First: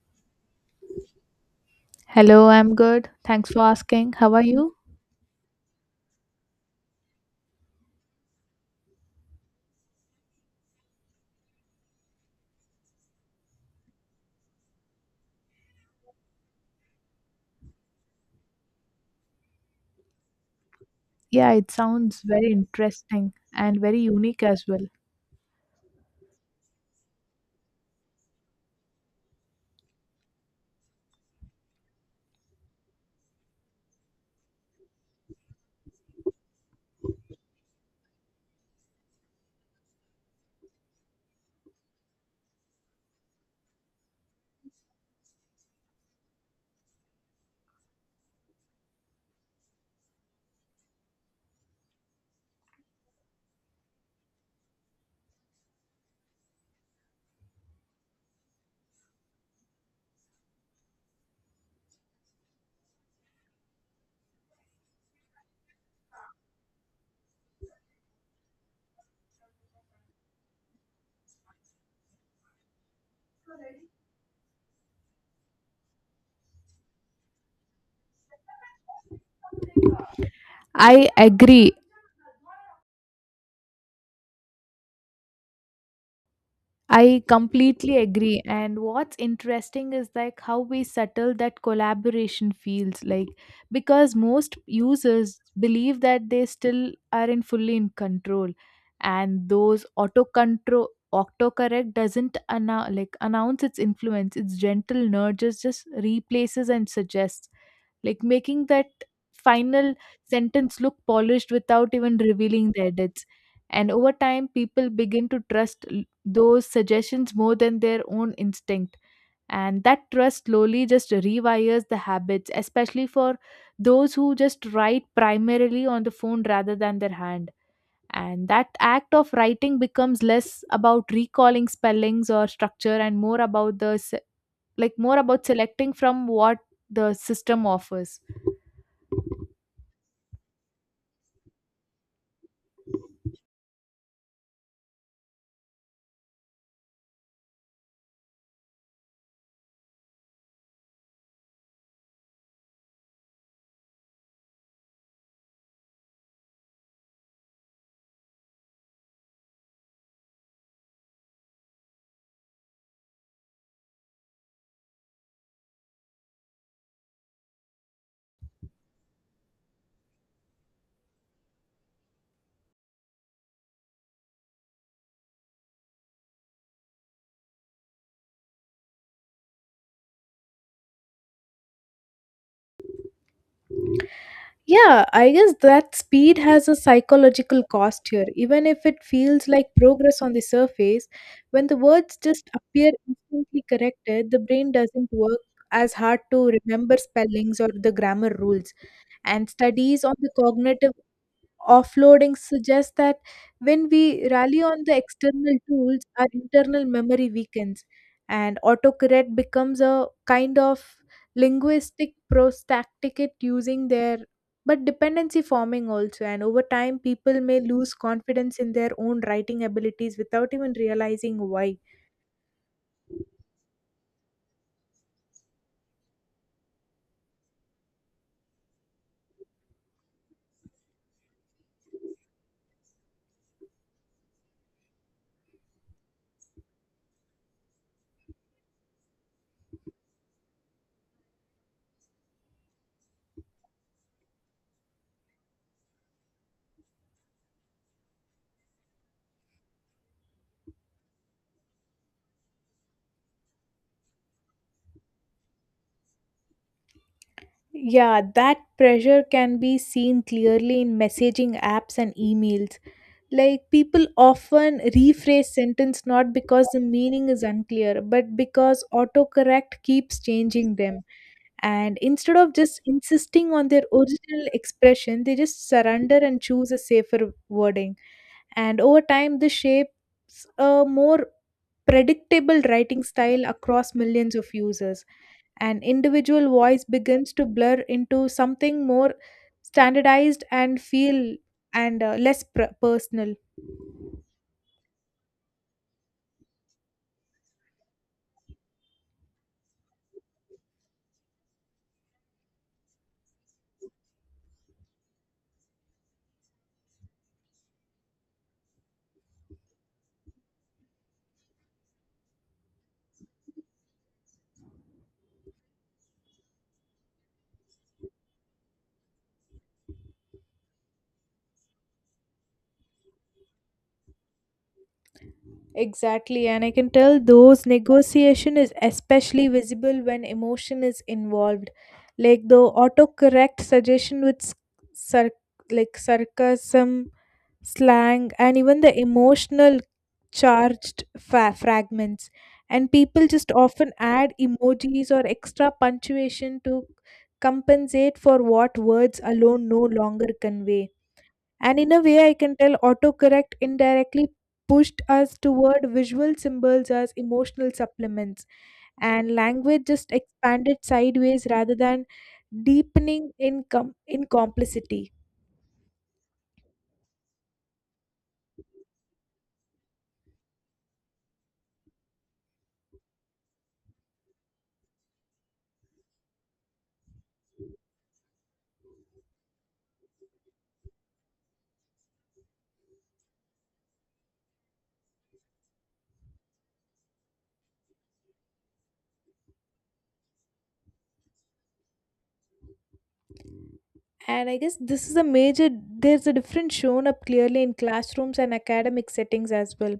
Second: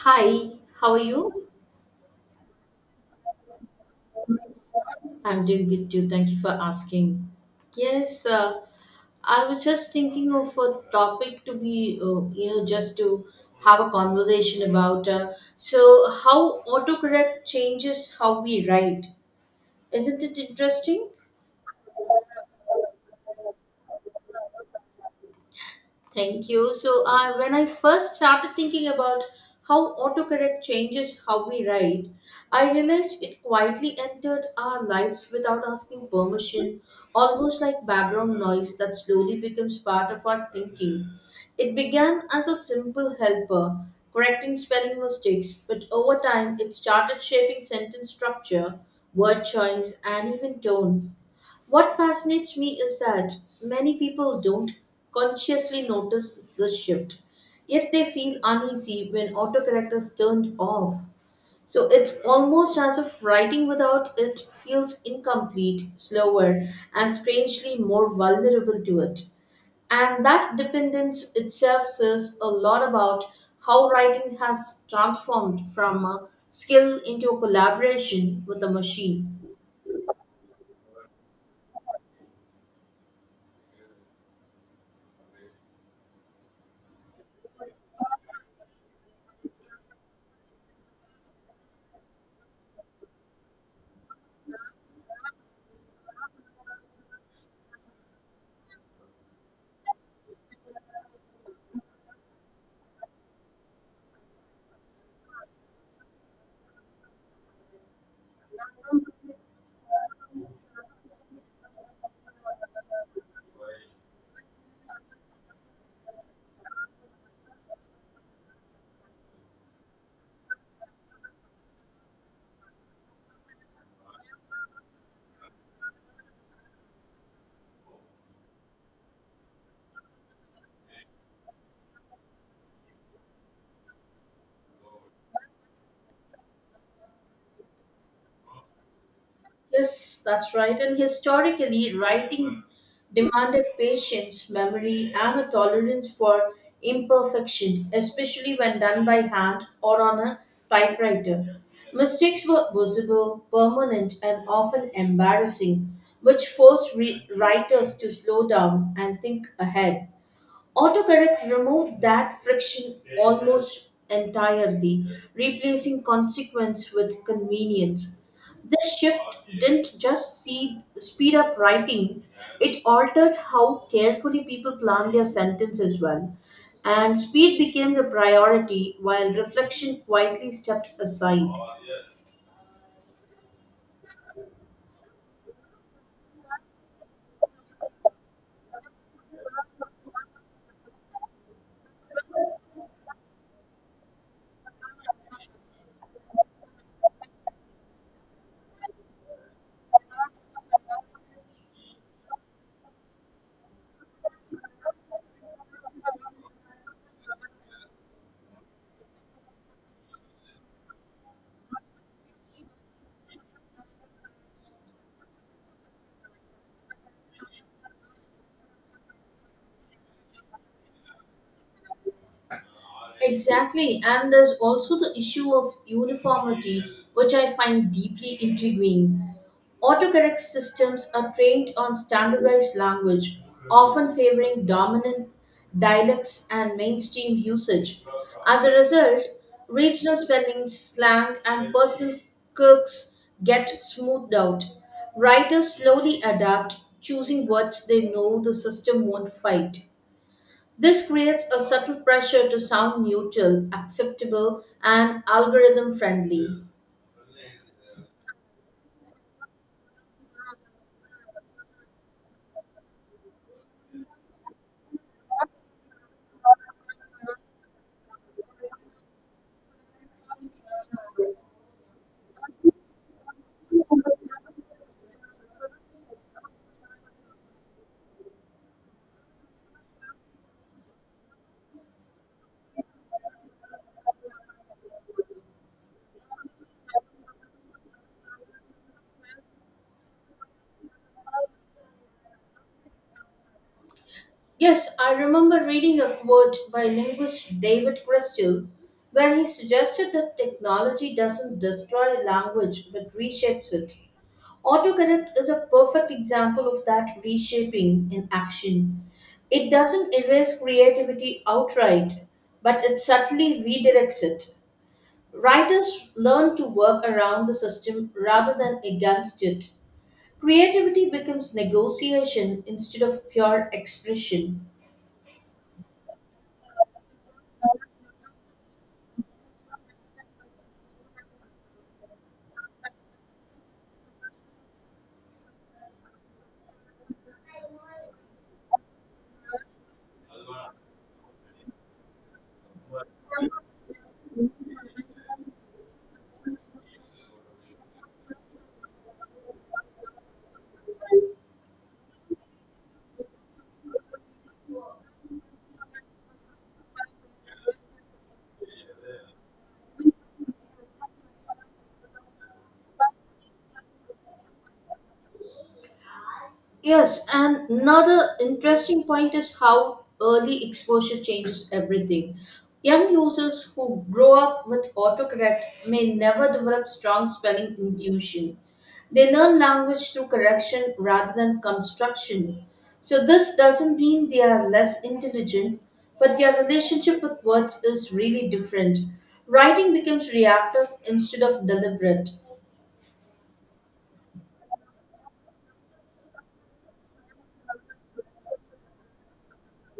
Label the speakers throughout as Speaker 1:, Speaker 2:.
Speaker 1: Hi, how are you?
Speaker 2: Hello, I'm good. Thanks for asking. How are you?
Speaker 1: I'm doing good too. Thank you for asking. Yes, uh, I was just thinking of a topic to be, just to have a conversation about. So, how autocorrect changes how we write. Isn't it interesting?
Speaker 2: Yeah, it sounds very interesting and very unique as well.
Speaker 1: Thank you. So, when I first started thinking about how autocorrect changes how we write, I realized it quietly entered our lives without asking permission, almost like background noise that slowly becomes part of our thinking. It began as a simple helper, correcting spelling mistakes, but over time it started shaping sentence structure, word choice, and even tone. What fascinates me is that many people don't consciously notice this shift, yet they feel uneasy when autocorrect is turned off. So it's almost as if writing without it feels incomplete, slower, and strangely more vulnerable to it. And that dependence itself says a lot about how writing has transformed from a skill into a collaboration with a machine.
Speaker 2: I agree. I completely agree. And what's interesting is like how we settle that collaboration feels like because most users believe that they still aren't fully in control and those autocorrect doesn't announce its influence. Its gentle nudges just replaces and suggests, like making that final sentence look polished without even revealing the edits. And over time, people begin to trust those suggestions more than their own instinct. And that trust slowly just rewires the habits, especially for those who just write primarily on the phone rather than their hand. And that act of writing becomes less about recalling spellings or structure and more about the se- like more about selecting from what the system offers.
Speaker 1: Yes, that's right. And historically, writing demanded patience, memory, and a tolerance for imperfection, especially when done by hand or on a typewriter. Mistakes were visible, permanent, and often embarrassing, which forced writers to slow down and think ahead. Autocorrect removed that friction almost entirely, replacing consequence with convenience. This shift didn't just speed up writing, it altered how carefully people plan their sentence as well. And speed became the priority while reflection quietly stepped aside.
Speaker 2: Yeah, I guess that speed has a psychological cost here. Even if it feels like progress on the surface, when the words just appear instantly corrected, the brain doesn't work as hard to remember spellings or the grammar rules. And studies on the cognitive offloading suggest that when we rally on the external tools, our internal memory weakens, and autocorrect becomes a kind of linguistic prostacticate using their but dependency forming also. And over time, people may lose confidence in their own writing abilities without even realizing why.
Speaker 1: Exactly, and there's also the issue of uniformity, which I find deeply intriguing. Autocorrect systems are trained on standardized language, often favoring dominant dialects and mainstream usage. As a result, regional spelling, slang, and personal quirks get smoothed out. Writers slowly adapt, choosing words they know the system won't fight. This creates a subtle pressure to sound neutral, acceptable, and algorithm friendly.
Speaker 2: Yeah, that pressure can be seen clearly in messaging apps and emails. Like, people often rephrase sentence not because the meaning is unclear, but because autocorrect keeps changing them. And instead of just insisting on their original expression, they just surrender and choose a safer wording. And over time, this shapes a more predictable writing style across millions of users. An individual voice begins to blur into something more standardized and feel and less personal.
Speaker 1: Yes, I remember reading a quote by linguist David Cristal where he suggested that technology doesn't destroy a language but reshapes it. Autocorrect is a perfect example of that reshaping in action. It doesn't erase creativity outright, but it subtly redirects it. Writers learn to work around the system rather than against it. Creativity becomes negotiation instead of pure expression.
Speaker 2: Exactly, and I can tell those negotiation is especially visible when emotion is involved. Like the autocorrect suggestion with sar- sarcasm, slang, and even the emotional charged fragments. And people just often add emojis or extra punctuation to compensate for what words alone no longer convey. And in a way, I can tell autocorrect indirectly pushed us toward visual symbols as emotional supplements, and language just expanded sideways rather than deepening in complicity.
Speaker 1: Yes, and another interesting point is how early exposure changes everything. Young users who grow up with autocorrect may never develop strong spelling intuition. They learn language through correction rather than construction. So, this doesn't mean they are less intelligent, but their relationship with words is really different. Writing becomes reactive instead of deliberate.
Speaker 2: And I guess this is a major, there's a difference shown up clearly in classrooms and academic settings as well.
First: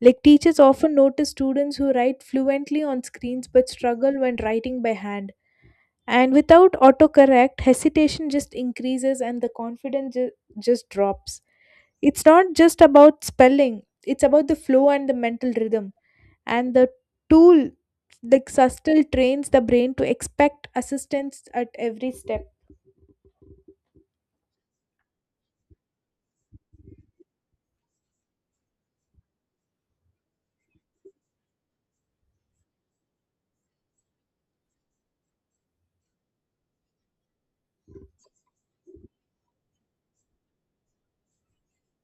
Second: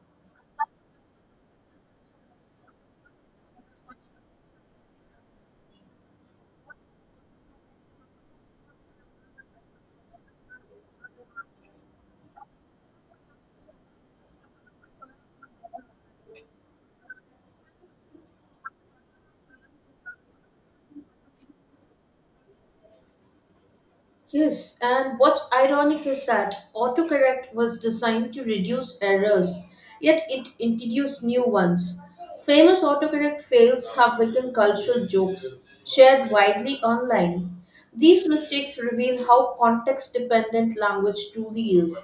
Speaker 2: Like, teachers often notice students who write fluently on screens but struggle when writing by hand, and without autocorrect hesitation just increases and the confidence just drops. It's not just about spelling, it's about the flow and the mental rhythm and the tool. The sustal trains the brain to expect assistance at every step.
Speaker 1: Yes, and what's ironic is that autocorrect was designed to reduce errors, yet it introduced new ones. Famous autocorrect fails have become cultural jokes shared widely online. These mistakes reveal how context dependent language truly is.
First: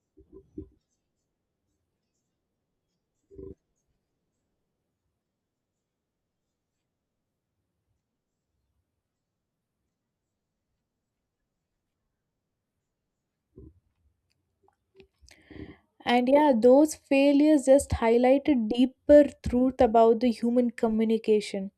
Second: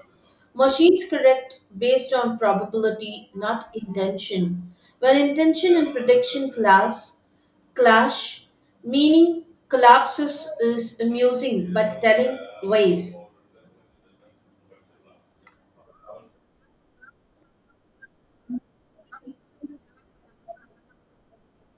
Speaker 1: Machines correct based on probability, not intention. When intention and prediction clash, meaning collapses is amusing but telling ways.
Speaker 2: And yeah, those failures just highlighted deeper truth about the human communication.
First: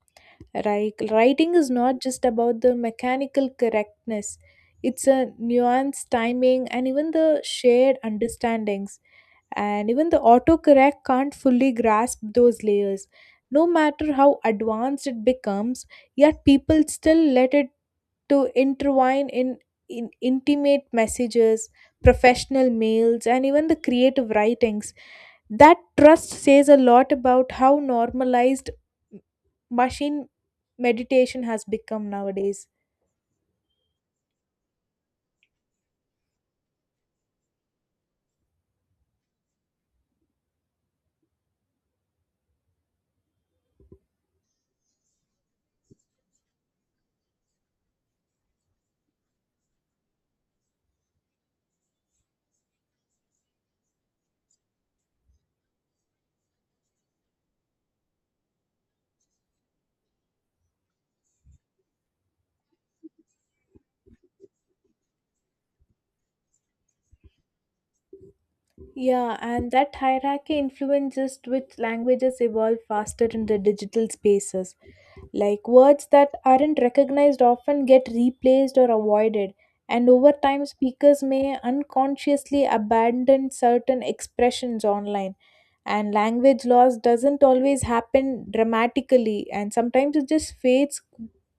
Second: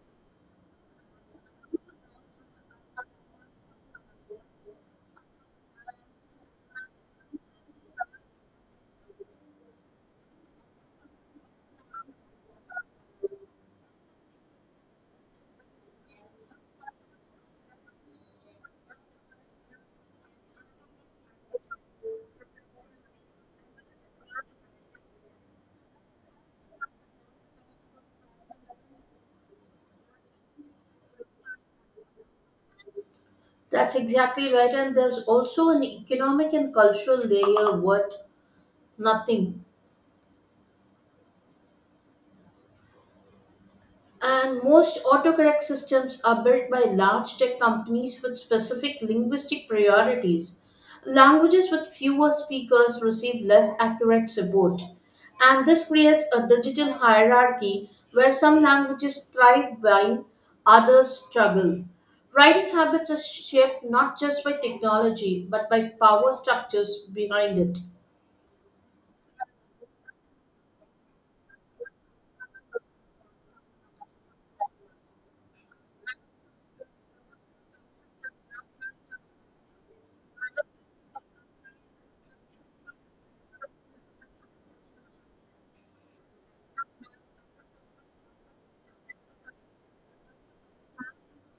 Speaker 2: Writing is not just about the mechanical correctness, it's a nuanced timing and even the shared understandings. And even the autocorrect can't fully grasp those layers. No matter how advanced it becomes, yet people still let it to intertwine in intimate messages, professional mails, and even the creative writings. That trust says a lot about how normalized machine meditation has become nowadays.
Speaker 1: That's exactly right, and there's also an economic and cultural layer worth nothing. And most autocorrect systems are built by large tech companies with specific linguistic priorities. Languages with fewer speakers receive less accurate support. And this creates a digital hierarchy where some languages thrive while others struggle. Writing habits are shaped not just by technology but by power structures behind it.
Speaker 2: Yeah, and that hierarchy influences which languages evolve faster in the digital spaces. Like, words that aren't recognized often get replaced or avoided, and over time, speakers may unconsciously abandon certain expressions online. And language loss doesn't always happen dramatically, and sometimes it just fades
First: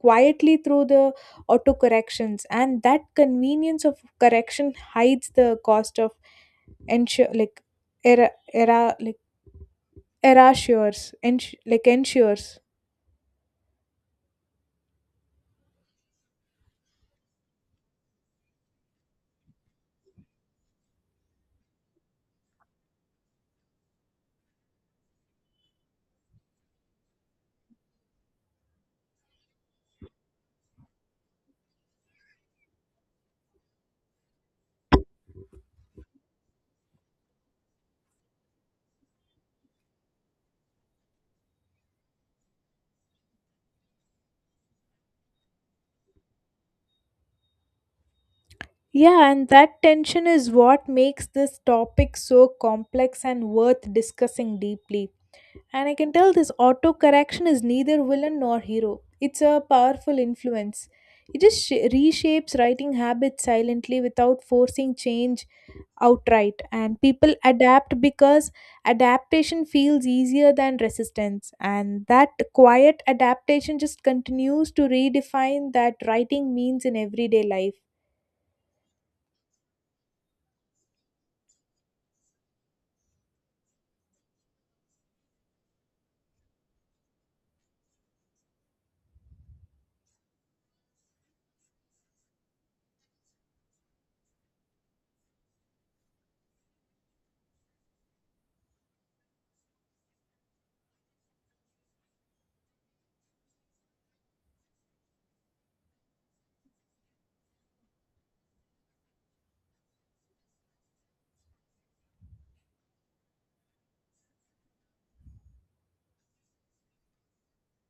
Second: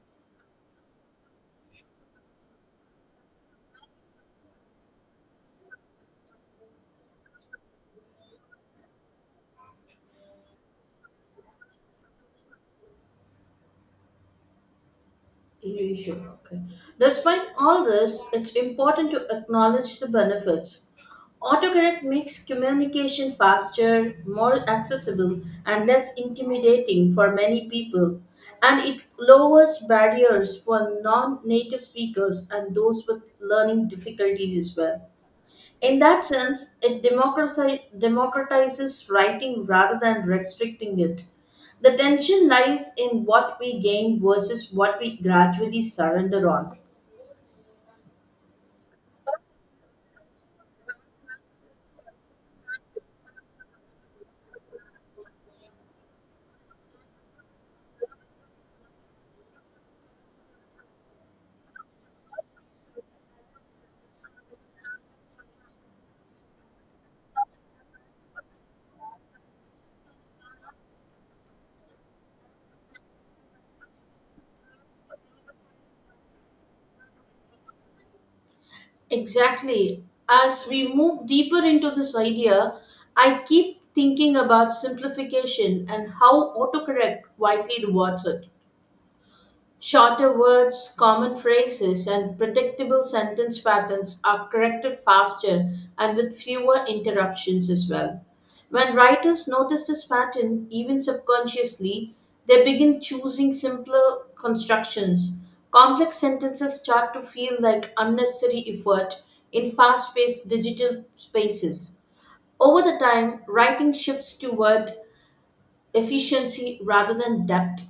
Speaker 2: quietly through the autocorrections. And that convenience of correction hides the cost of ensure like era era like erasures ensures.
Speaker 1: You should. Okay. Despite all this, it's important to acknowledge the benefits. Autocorrect makes communication faster, more accessible, and less intimidating for many people. And it lowers barriers for non native speakers and those with learning difficulties as well. In that sense, it democratizes writing rather than restricting it. The tension lies in what we gain versus what we gradually surrender on.
Speaker 2: Yeah, and that tension is what makes this topic so complex and worth discussing deeply. And I can tell this auto correction is neither villain nor hero, it's a powerful influence. It just reshapes writing habits silently without forcing change outright, and people adapt because adaptation feels easier than resistance. And that quiet adaptation just continues to redefine that writing means in everyday life.
Speaker 1: Exactly. As we move deeper into this idea, I keep thinking about simplification and how autocorrect widely rewards it. Shorter words, common phrases, and predictable sentence patterns are corrected faster and with fewer interruptions as well. When writers notice this pattern, even subconsciously, they begin choosing simpler constructions. Complex sentences start to feel like unnecessary effort in fast paced digital spaces. Over the time, writing shifts toward efficiency rather than depth.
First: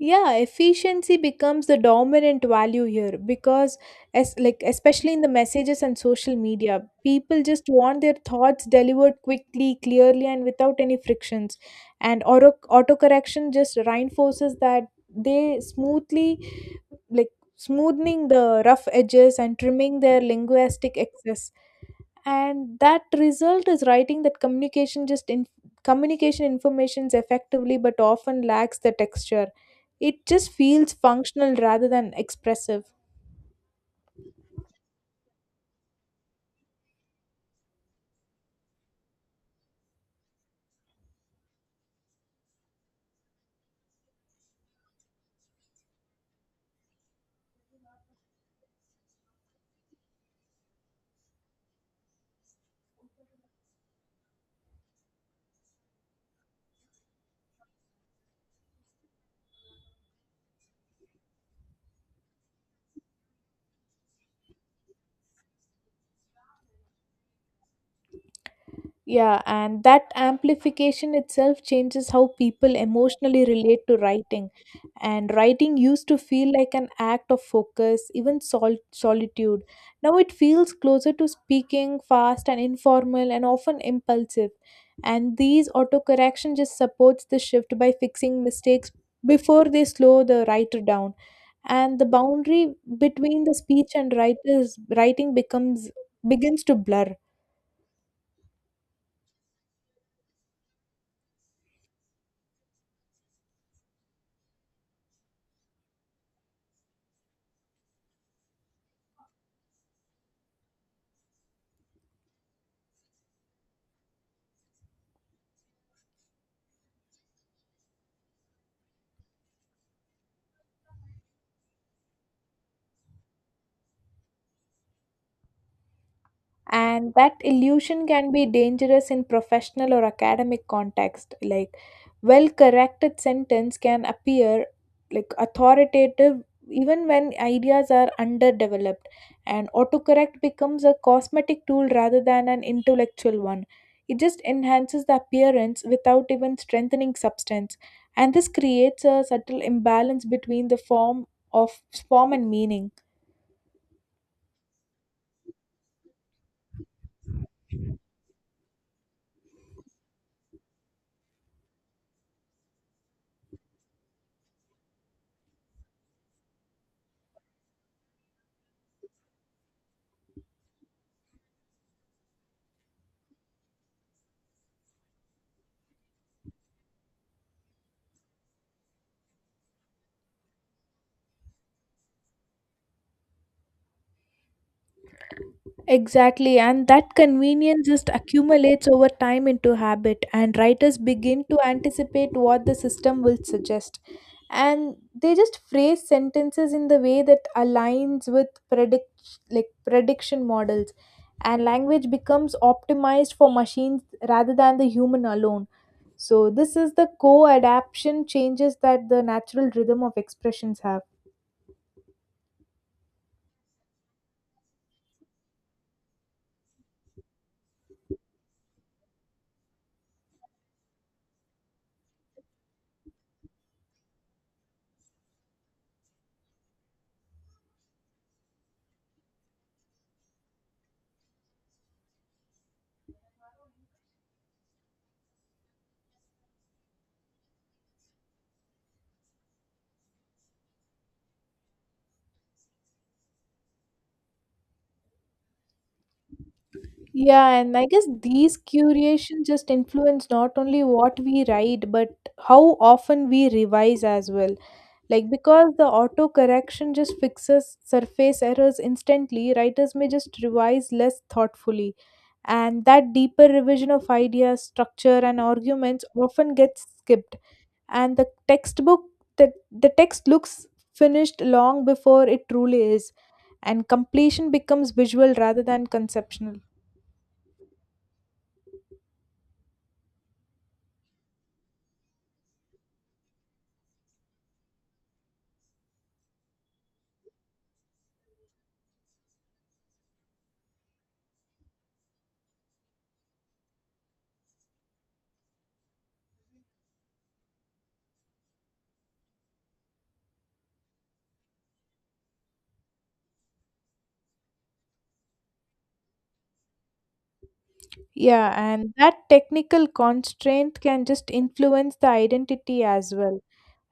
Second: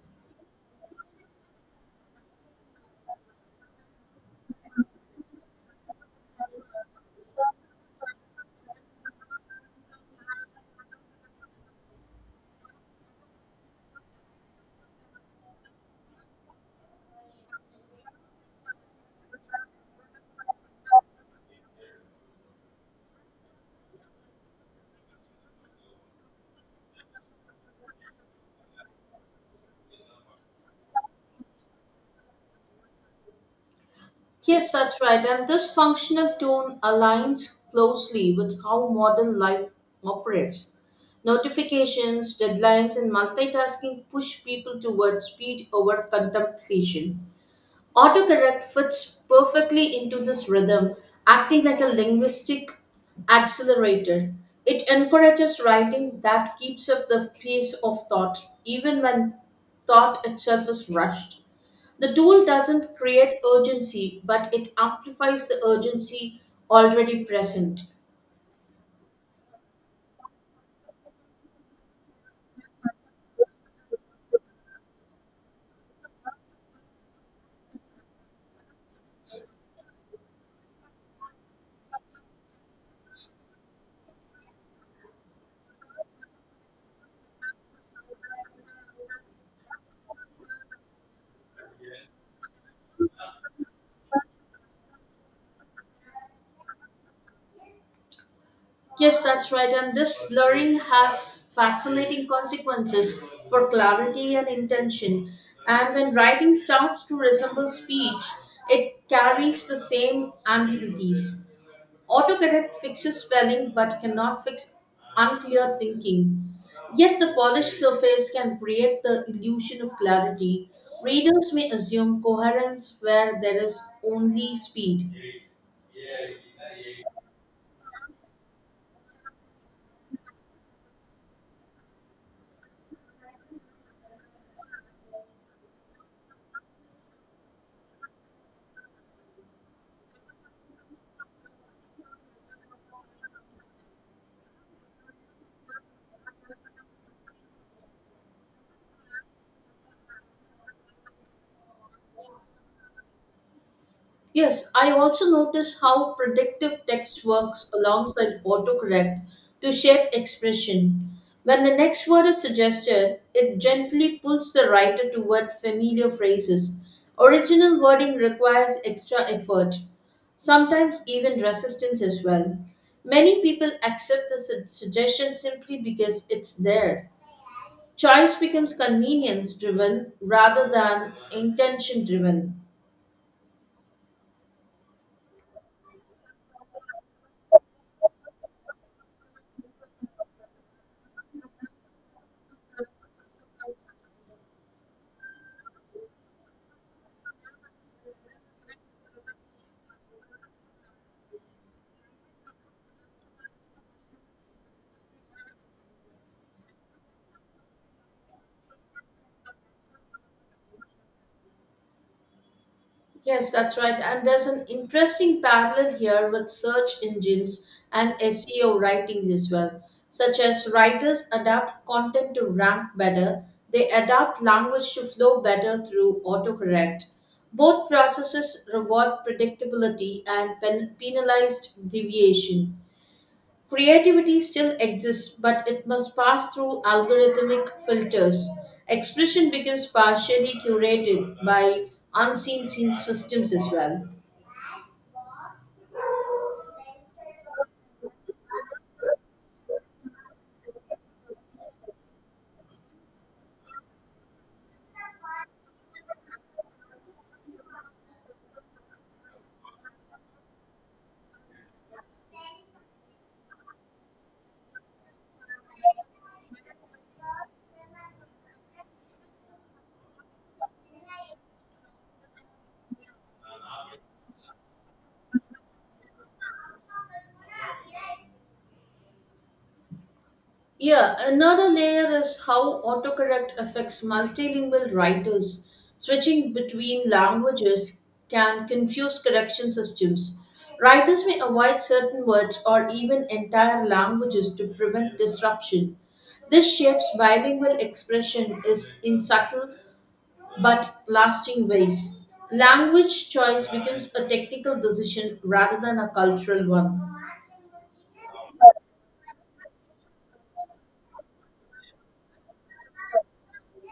Speaker 2: Yeah, efficiency becomes the dominant value here because, as like especially in the messages and social media, people just want their thoughts delivered quickly, clearly, and without any frictions. And autocorrection just reinforces that. They smoothly, like, smoothing the rough edges and trimming their linguistic excess. And that result is writing that communication just in communication informations effectively but often lacks the texture. It just feels functional rather than expressive.
Speaker 1: Yes, that's right. And this functional tone aligns closely with how modern life operates. Notifications, deadlines, and multitasking push people towards speed over contemplation. Autocorrect fits perfectly into this rhythm, acting like a linguistic accelerator. It encourages writing that keeps up the pace of thought, even when thought itself is rushed. The tool doesn't create urgency, but it amplifies the urgency already present.
Speaker 2: Yeah, and that amplification itself changes how people emotionally relate to writing. And writing used to feel like an act of focus, even solitude. Now it feels closer to speaking, fast and informal, and often impulsive. And these autocorrection just supports the shift by fixing mistakes before they slow the writer down. And the boundary between the speech and writers writing becomes begins to blur.
Speaker 1: Yes, that's right. And this blurring has fascinating consequences for clarity and intention. And when writing starts to resemble speech, it carries the same ambiguities. Autocorrect fixes spelling but cannot fix unclear thinking. Yet the polished surface can create the illusion of clarity. Readers may assume coherence where there is only speed.
Speaker 2: And that illusion can be dangerous in professional or academic context. Like, well corrected sentence can appear like authoritative even when ideas are underdeveloped, and autocorrect becomes a cosmetic tool rather than an intellectual one. It just enhances the appearance without even strengthening substance, and this creates a subtle imbalance between the form of form and meaning.
Speaker 1: Yes, I also notice how predictive text works alongside autocorrect to shape expression. When the next word is suggested, it gently pulls the writer toward familiar phrases. Original wording requires extra effort, sometimes even resistance as well. Many people accept the suggestion simply because it's there. Choice becomes convenience driven rather than intention driven.
Speaker 2: Exactly, and that convenience just accumulates over time into habit, and writers begin to anticipate what the system will suggest. And they just phrase sentences in the way that aligns with prediction models, and language becomes optimized for machines rather than the human alone. So this is the co-adaption changes that the natural rhythm of expressions have.
Speaker 1: Yes, that's right. And there's an interesting parallel here with search engines and SEO writings as well, such as writers adapt content to rank better, they adapt language to flow better through autocorrect. Both processes reward predictability and penalized deviation. Creativity still exists, but it must pass through algorithmic filters. Expression becomes partially curated by unseen systems as well.
Speaker 2: Yeah, and I guess these curations just influence not only what we write, but how often we revise as well. Like, because the auto correction just fixes surface errors instantly, writers may just revise less thoughtfully. And that deeper revision of ideas, structure, and arguments often gets skipped. And the text looks finished long before it truly is. And completion becomes visual rather than conceptual.
Speaker 1: Yeah, another layer is how autocorrect affects multilingual writers. Switching between languages can confuse correction systems. Writers may avoid certain words or even entire languages to prevent disruption. This shapes bilingual expression is in subtle but lasting ways. Language choice becomes a technical decision rather than a cultural one.
Speaker 2: Yeah, and that technical constraint can just influence the identity as well.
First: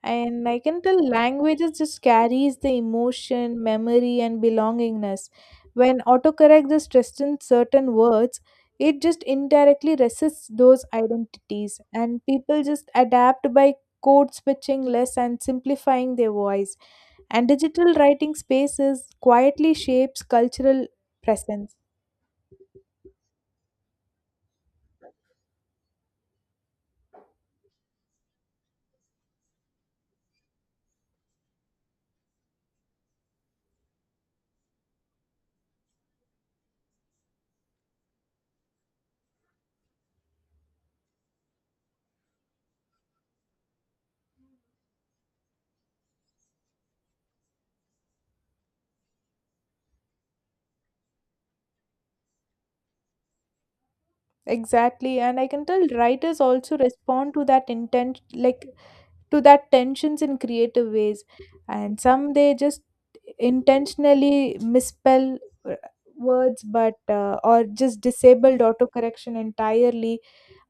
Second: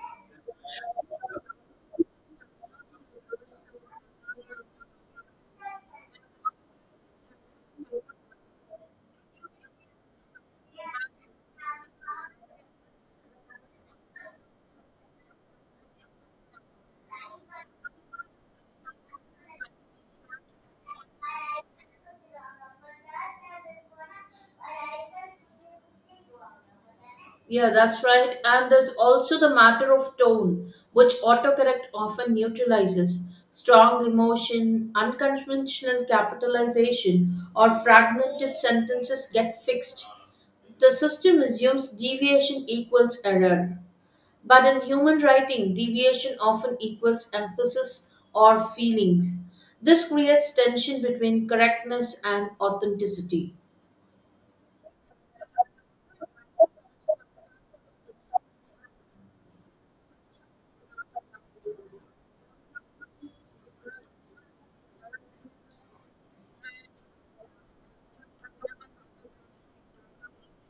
Speaker 2: And I can tell languages just carries the emotion, memory, and belongingness. When autocorrect just restricts certain words, it just indirectly resists those identities, and people just adapt by code switching less and simplifying their voice. And digital writing spaces quietly shapes cultural presence.
Speaker 1: Yeah, that's right. And there's also the matter of tone, which autocorrect often neutralizes. Strong emotion, unconventional capitalization, or fragmented sentences get fixed. The system assumes deviation equals error. But in human writing, deviation often equals emphasis or feelings. This creates tension between correctness and authenticity.
Speaker 2: Exactly, and I can tell writers also respond to that intent, like to that tensions in creative ways, and some they just intentionally misspell uh, words, but or just disabled autocorrection entirely,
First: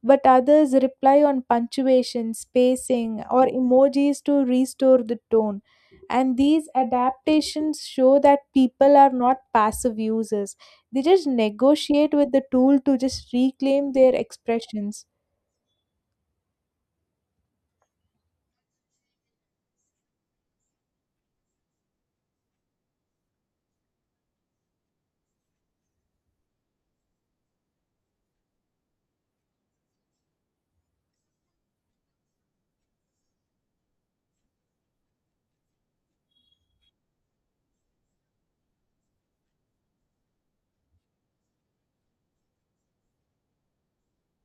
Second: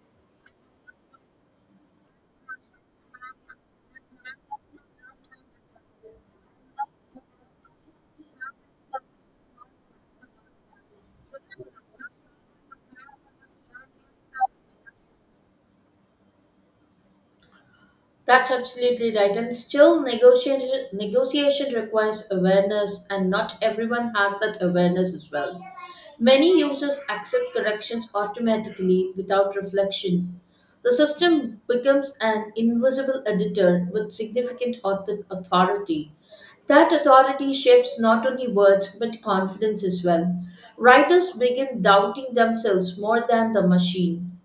Speaker 2: but others rely on punctuation, spacing, or emojis to restore the tone. And these adaptations show that people are not passive users. They just negotiate with the tool to just reclaim their expressions.
Speaker 1: That's absolutely right. And still, negotiation requires awareness, and not everyone has that awareness as well. Many users accept corrections automatically without reflection. The system becomes an invisible editor with significant authority. That authority shapes not only words but confidence as well. Writers begin doubting themselves more than the machine.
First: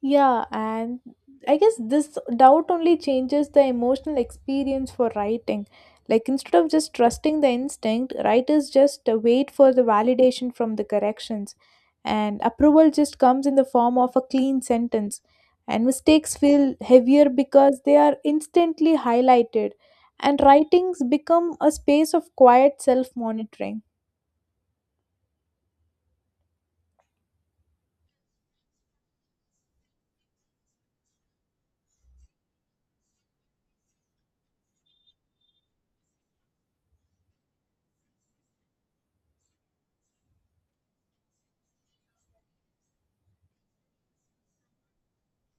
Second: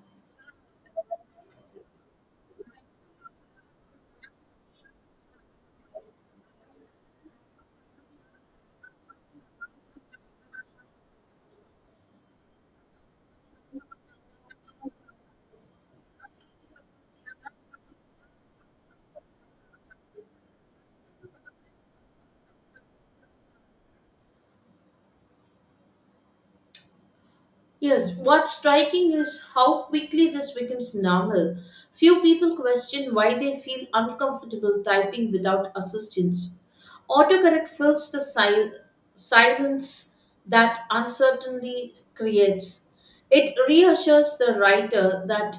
Speaker 2: Yeah, and I guess this doubt only changes the emotional experience for writing. Like, instead of just trusting the instinct, writers just wait for the validation from the corrections, and approval just comes in the form of a clean sentence. And mistakes feel heavier because they are instantly highlighted, and writings become a space of quiet self monitoring.
Speaker 1: Yes, what's striking is how quickly this becomes normal. Few people question why they feel uncomfortable typing without assistance. Autocorrect fills the silence that uncertainty creates. It reassures the writer that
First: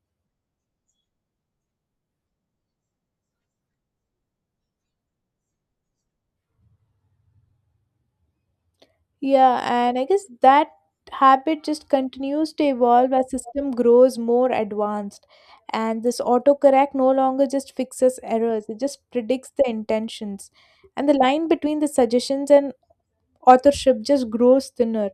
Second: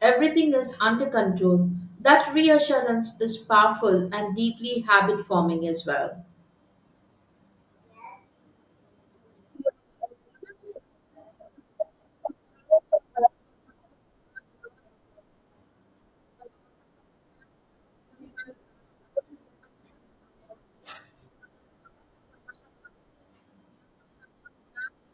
Speaker 1: everything is under control. That reassurance is powerful and deeply habit forming as well.
Speaker 2: Yeah, and I guess that habit just continues to evolve as system grows more advanced. And this autocorrect no longer just fixes errors, it just predicts the intentions. And the line between the suggestions and authorship just grows thinner.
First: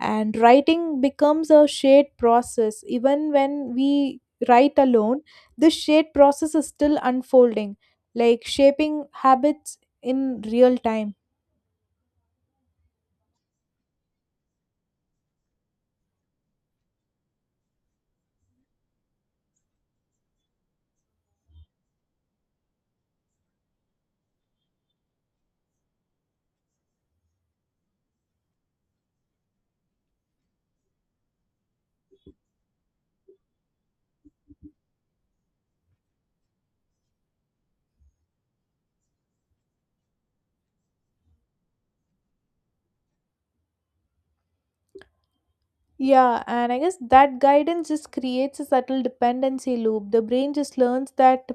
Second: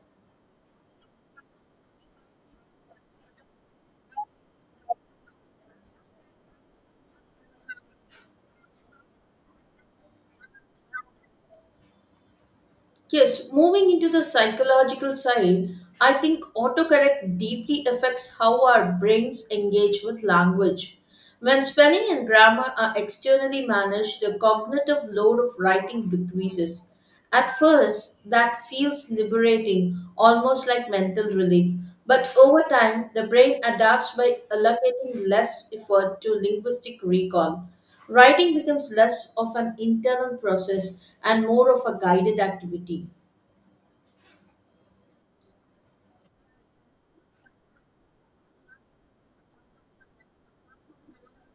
Speaker 2: And writing becomes a shared process. Even when we write alone, this shared process is still unfolding, like shaping habits in real time.
Speaker 1: Yes, moving into the psychological side, I think autocorrect deeply affects how our brains engage with language. When spelling and grammar are externally managed, the cognitive load of writing decreases. At first, that feels liberating, almost like mental relief. But over time, the brain adapts by allocating less effort to linguistic recall. Writing becomes less of an internal process and more of a guided activity.
Speaker 2: Yeah, and I guess that guidance just creates a subtle dependency loop. The brain just learns that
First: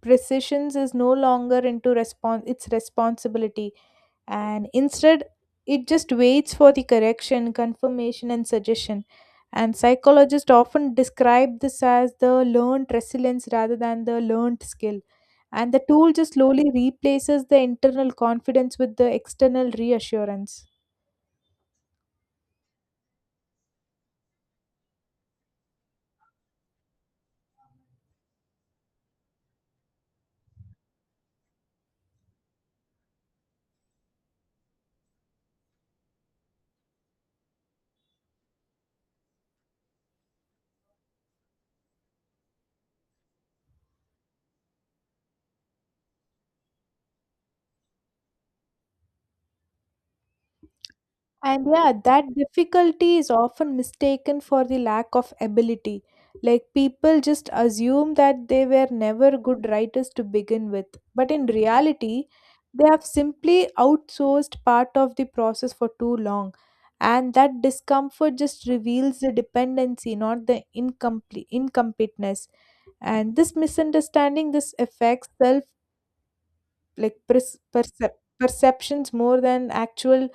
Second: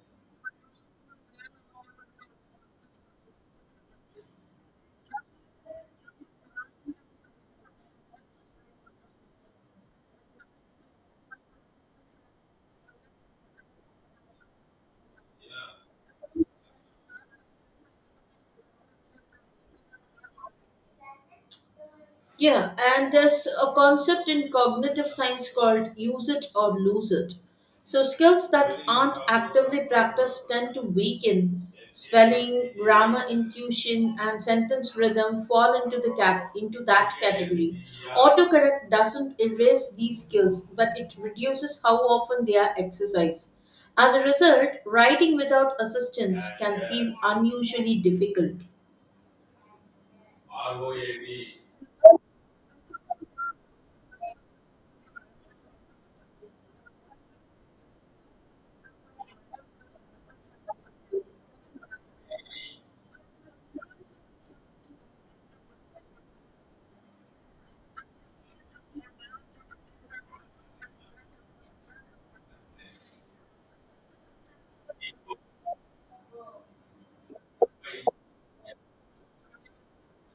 Speaker 2: precisions is no longer into respon its responsibility, and instead it just waits for the correction, confirmation, and suggestion. And psychologists often describe this as the learned resilience rather than the learned skill. And the tool just slowly replaces the internal confidence with the external reassurance.
Speaker 1: Yeah, and there's a concept in cognitive science called use it or lose it. So, skills that aren't actively practiced tend to weaken. Spelling, grammar, intuition, and sentence rhythm fall into the cat into that category. Autocorrect doesn't erase these skills, but it reduces how often they are exercised. As a result, writing without assistance can feel unusually difficult.
Speaker 2: And yeah, that difficulty is often mistaken for the lack of ability. Like, people just assume that they were never good writers to begin with. But in reality, they have simply outsourced part of the process for too long. And that discomfort just reveals the dependency, not the incompleteness. And this misunderstanding this affects self perceptions more than actual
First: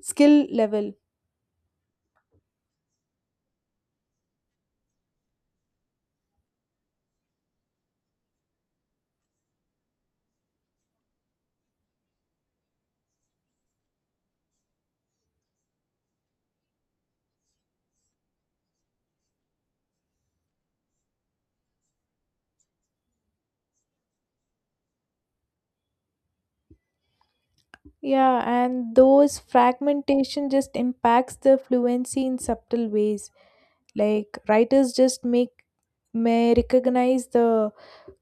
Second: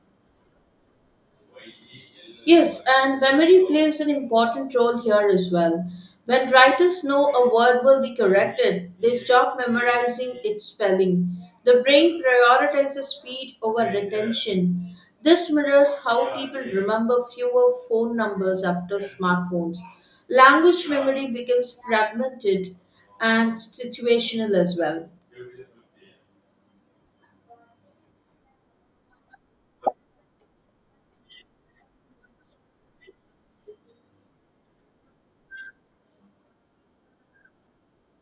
Speaker 2: skill level.
Speaker 1: Yes, and memory plays an important role here as well. When writers know a word will be corrected, they stop memorizing its spelling. The brain prioritizes speed over retention. This mirrors how people remember fewer phone numbers after smartphones. Language memory becomes fragmented and situational as well.
Speaker 2: Yeah, and those fragmentation just impacts the fluency in subtle ways. Like, writers just make may recognize the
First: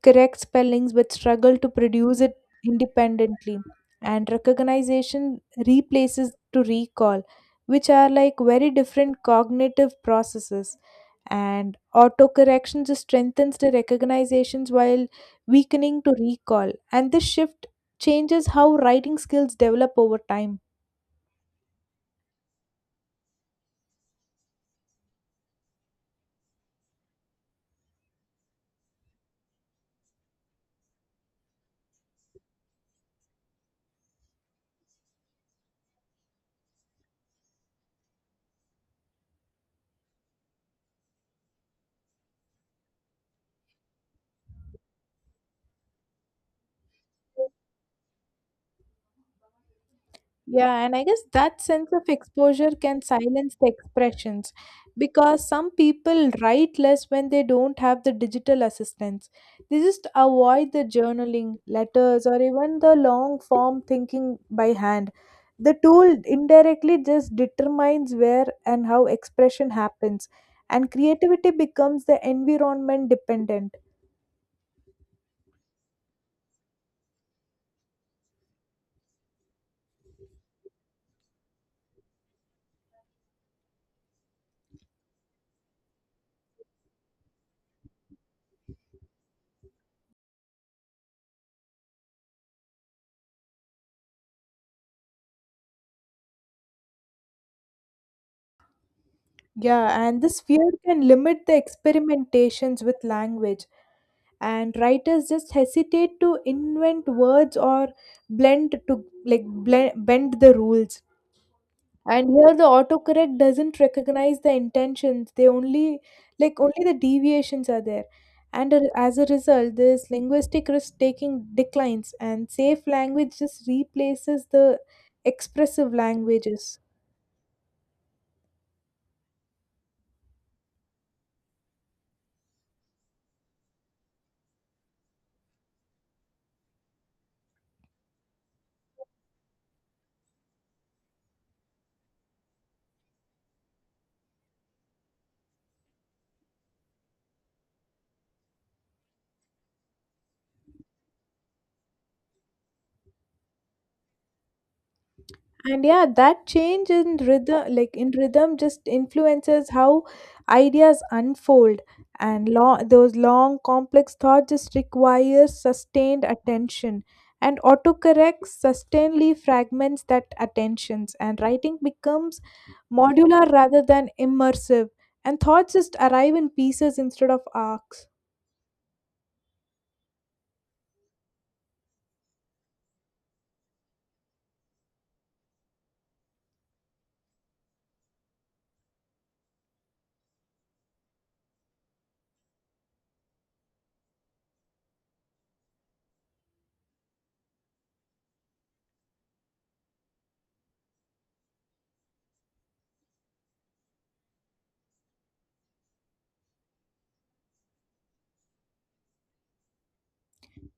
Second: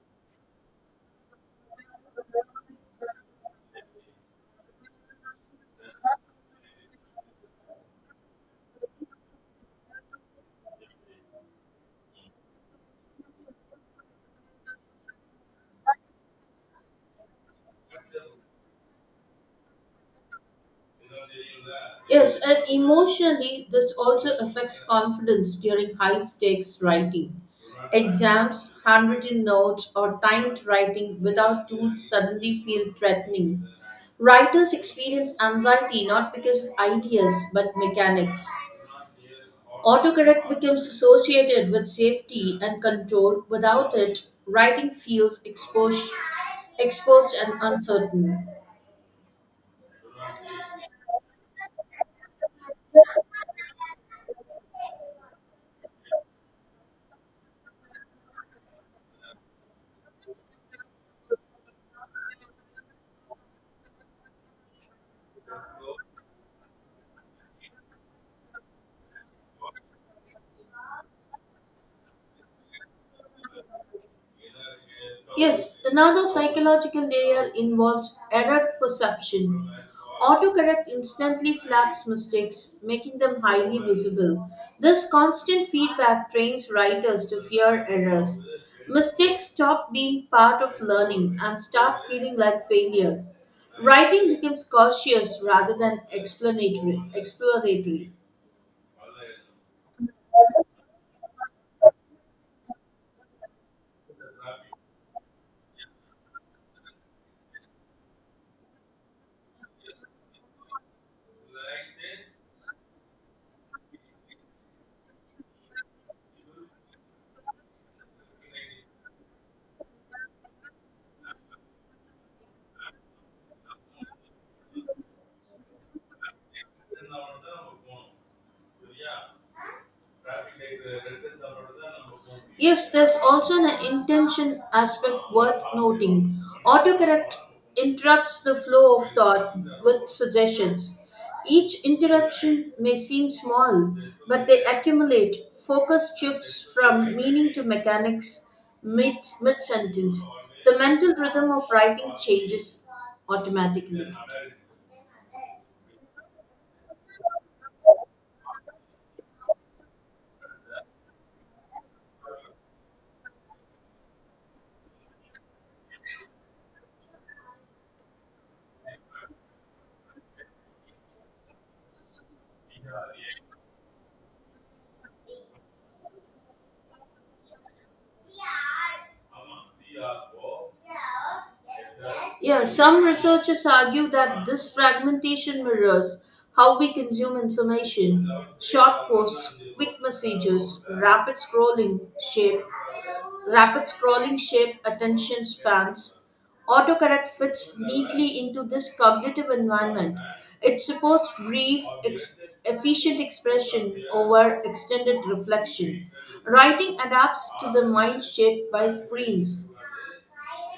Speaker 2: correct spellings but struggle to produce it independently. And recognition replaces to recall, which are like very different cognitive processes. And autocorrection just strengthens the recognitions while weakening to recall. And this shift changes how writing skills develop over time.
Speaker 1: Yes, and emotionally, this also affects confidence during high stakes writing. Exams, handwritten notes, or timed writing without tools suddenly feel threatening. Writers experience anxiety not because of ideas but mechanics. Autocorrect becomes associated with safety and control. Without it, writing feels exposed and uncertain.
Speaker 2: Yeah, and I guess that sense of exposure can silence the expressions because some people write less when they don't have the digital assistance. They just avoid the journaling, letters, or even the long form thinking by hand. The tool indirectly just determines where and how expression happens, and creativity becomes the environment dependent.
Speaker 1: Yes, another psychological layer involves error perception. Autocorrect instantly flags mistakes, making them highly visible. This constant feedback trains writers to fear errors. Mistakes stop being part of learning and start feeling like failure. Writing becomes cautious rather than explanatory. Exploratory.
Speaker 2: Yeah, and this fear can limit the experimentations with language, and writers just hesitate to invent words or blend to like blend, bend the rules. And here the autocorrect doesn't recognize the intentions; they only like only the deviations are there. As a result, this linguistic risk taking declines, and safe language just replaces the expressive languages.
Speaker 1: Yes, there's also an intention aspect worth noting. Autocorrect interrupts the flow of thought with suggestions. Each interruption may seem small, but they accumulate. Focus shifts from meaning to mechanics mid sentence. The mental rhythm of writing changes automatically.
Speaker 2: And yeah, that change in rhythm, just influences how ideas unfold. And those long, complex thoughts just require sustained attention. And autocorrect sustainedly fragments that attentions. And writing becomes modular rather than immersive. And thoughts just arrive in pieces instead of arcs.
Speaker 1: Yeah, some researchers argue that this fragmentation mirrors how we consume information. Short posts, quick messages, shape, rapid scrolling shape attention spans. Autocorrect fits neatly into this cognitive environment. It supports brief, efficient expression over extended reflection. Writing adapts to the mind shaped by screens.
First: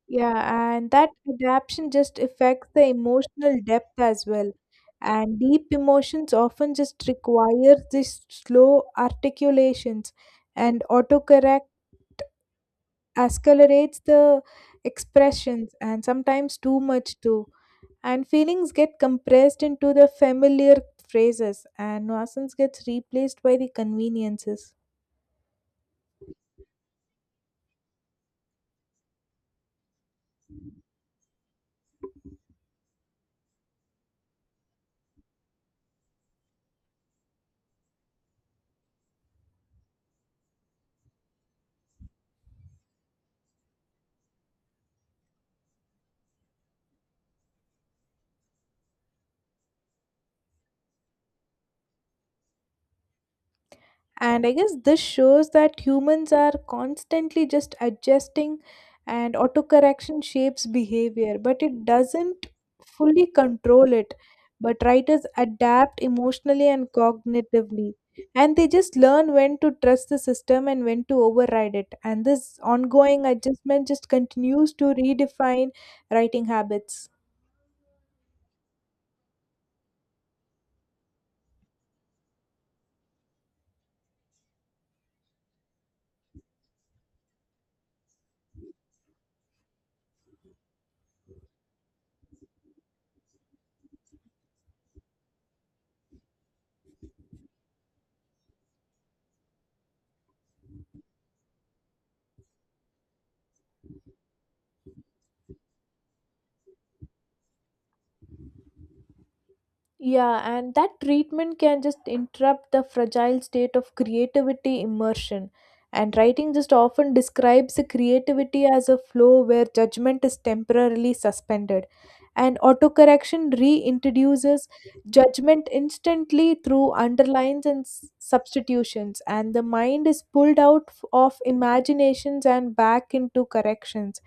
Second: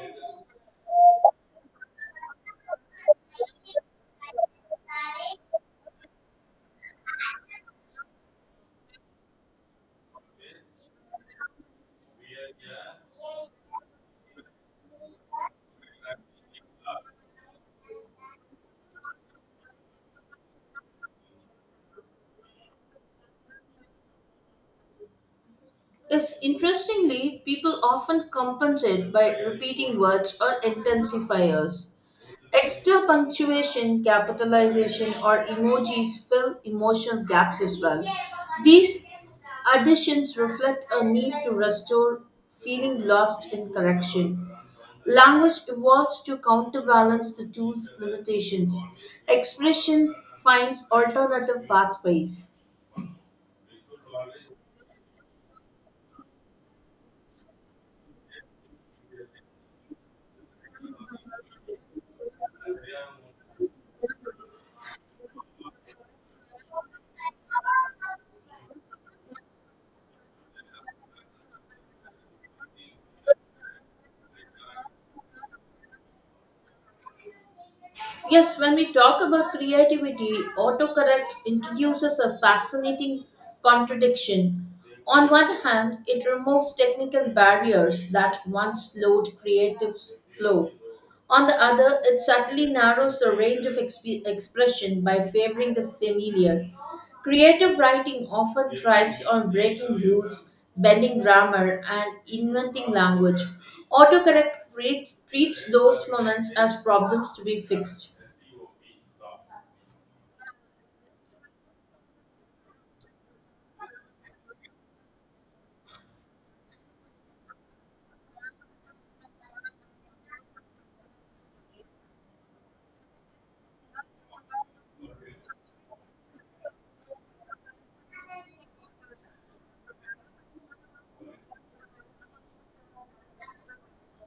Speaker 2: Yeah, and that adaptation just affects the emotional depth as well. And deep emotions often just require this slow articulations, and autocorrect accelerates the expressions, and sometimes too much too. And feelings get compressed into the familiar phrases, and nuisance gets replaced by the conveniences.
Speaker 1: Is interestingly, people often compensate by repeating words or intensifiers. Extra punctuation, capitalization, or emojis fill emotional gaps as well. These additions reflect a need to restore feeling lost in correction. Language evolves to counterbalance the tool's limitations. Expression finds alternative pathways.
Speaker 2: And I guess this shows that humans are constantly just adjusting and autocorrection shapes behavior, but it doesn't fully control it. But writers adapt emotionally and cognitively, and they just learn when to trust the system and when to override it. And this ongoing adjustment just continues to redefine writing habits.
Speaker 1: Yes, when we talk about creativity, autocorrect introduces a fascinating contradiction. On one hand, it removes technical barriers that once slowed creative flow. On the other, it subtly narrows the range of expression by favoring the familiar. Creative writing often thrives on breaking rules, bending grammar, and inventing language. Autocorrect treats those moments as problems to be fixed.
Speaker 2: Yeah, and that treatment can just interrupt the fragile state of creativity immersion. And writing just often describes the creativity as a flow where judgment is temporarily suspended. And autocorrection reintroduces judgment instantly through underlines and substitutions, and the mind is pulled out of imaginations and back into corrections.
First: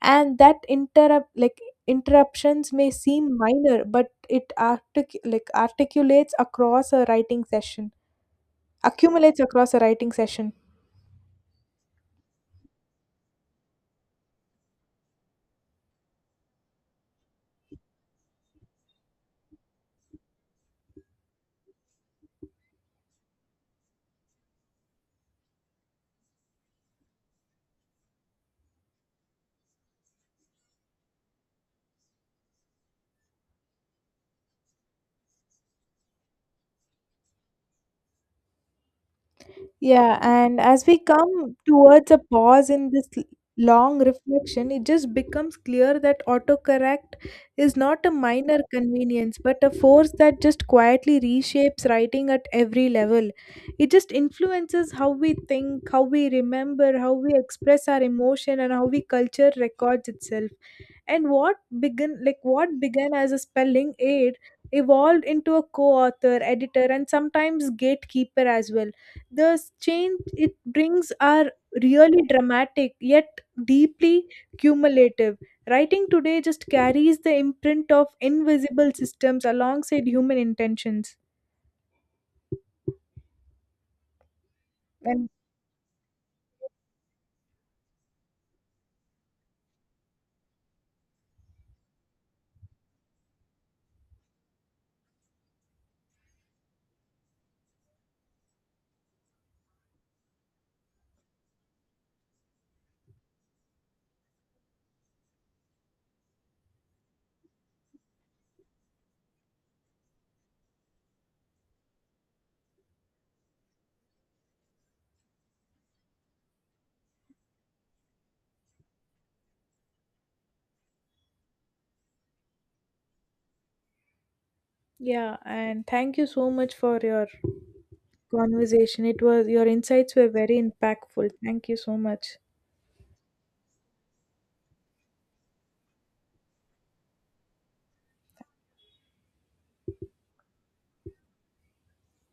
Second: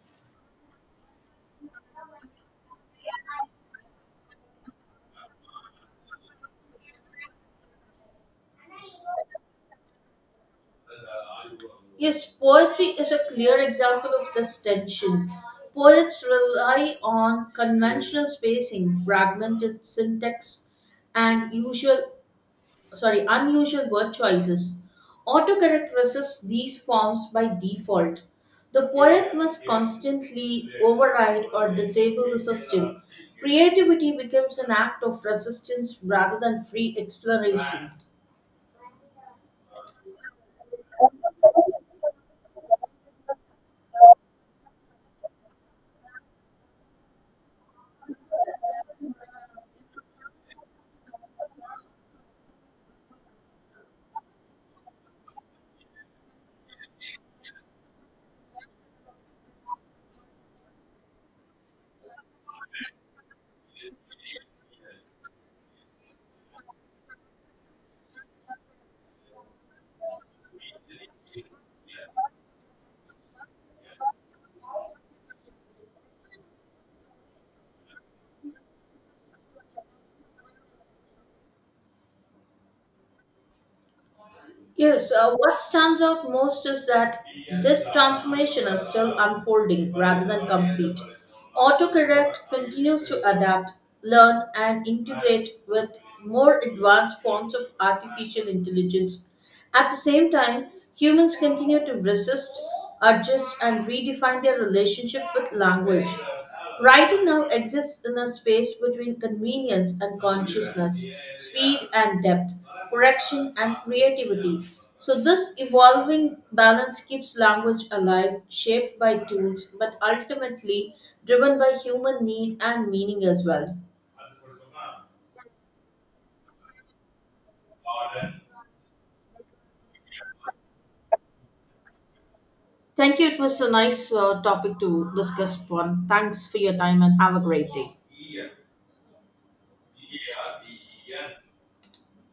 Speaker 2: And that interruptions may seem minor but it artic- like articulates across a writing session accumulates across a writing session.
Speaker 1: Yes, poetry is a clear example of this tension. Poets rely on conventional spacing, fragmented syntax, and unusual word choices. Autocorrect resists these forms by default. The poet must constantly override or disable the system. Creativity becomes an act of resistance rather than free exploration.
Speaker 2: Yeah, and as we come towards a pause in this long reflection, it just becomes clear that autocorrect is not a minor convenience, but a force that just quietly reshapes writing at every level. It just influences how we think, how we remember, how we express our emotion, and how we culture records itself. And what began as a spelling aid, evolved into a co-author, editor, and sometimes gatekeeper as well. The change it brings are really dramatic yet deeply cumulative. Writing today just carries the imprint of invisible systems alongside human intentions.
Speaker 1: Yes,
Speaker 2: And
Speaker 1: what stands out most is that this transformation is still unfolding rather than complete. Autocorrect continues to adapt, learn, and integrate with more advanced forms of artificial intelligence. At the same time, humans continue to resist, adjust, and redefine their relationship with language. Writing now exists in a space between convenience and consciousness, speed and depth correction, and creativity. So, this evolving balance keeps language alive, shaped by tools, but ultimately driven by human need and meaning as well.
Speaker 2: yeah, and thank you so much for your conversation. It was your insights were very impactful. Thank you so much.
Speaker 1: Thank you. It was a nice topic to discuss upon. Thanks for your time and have a great day.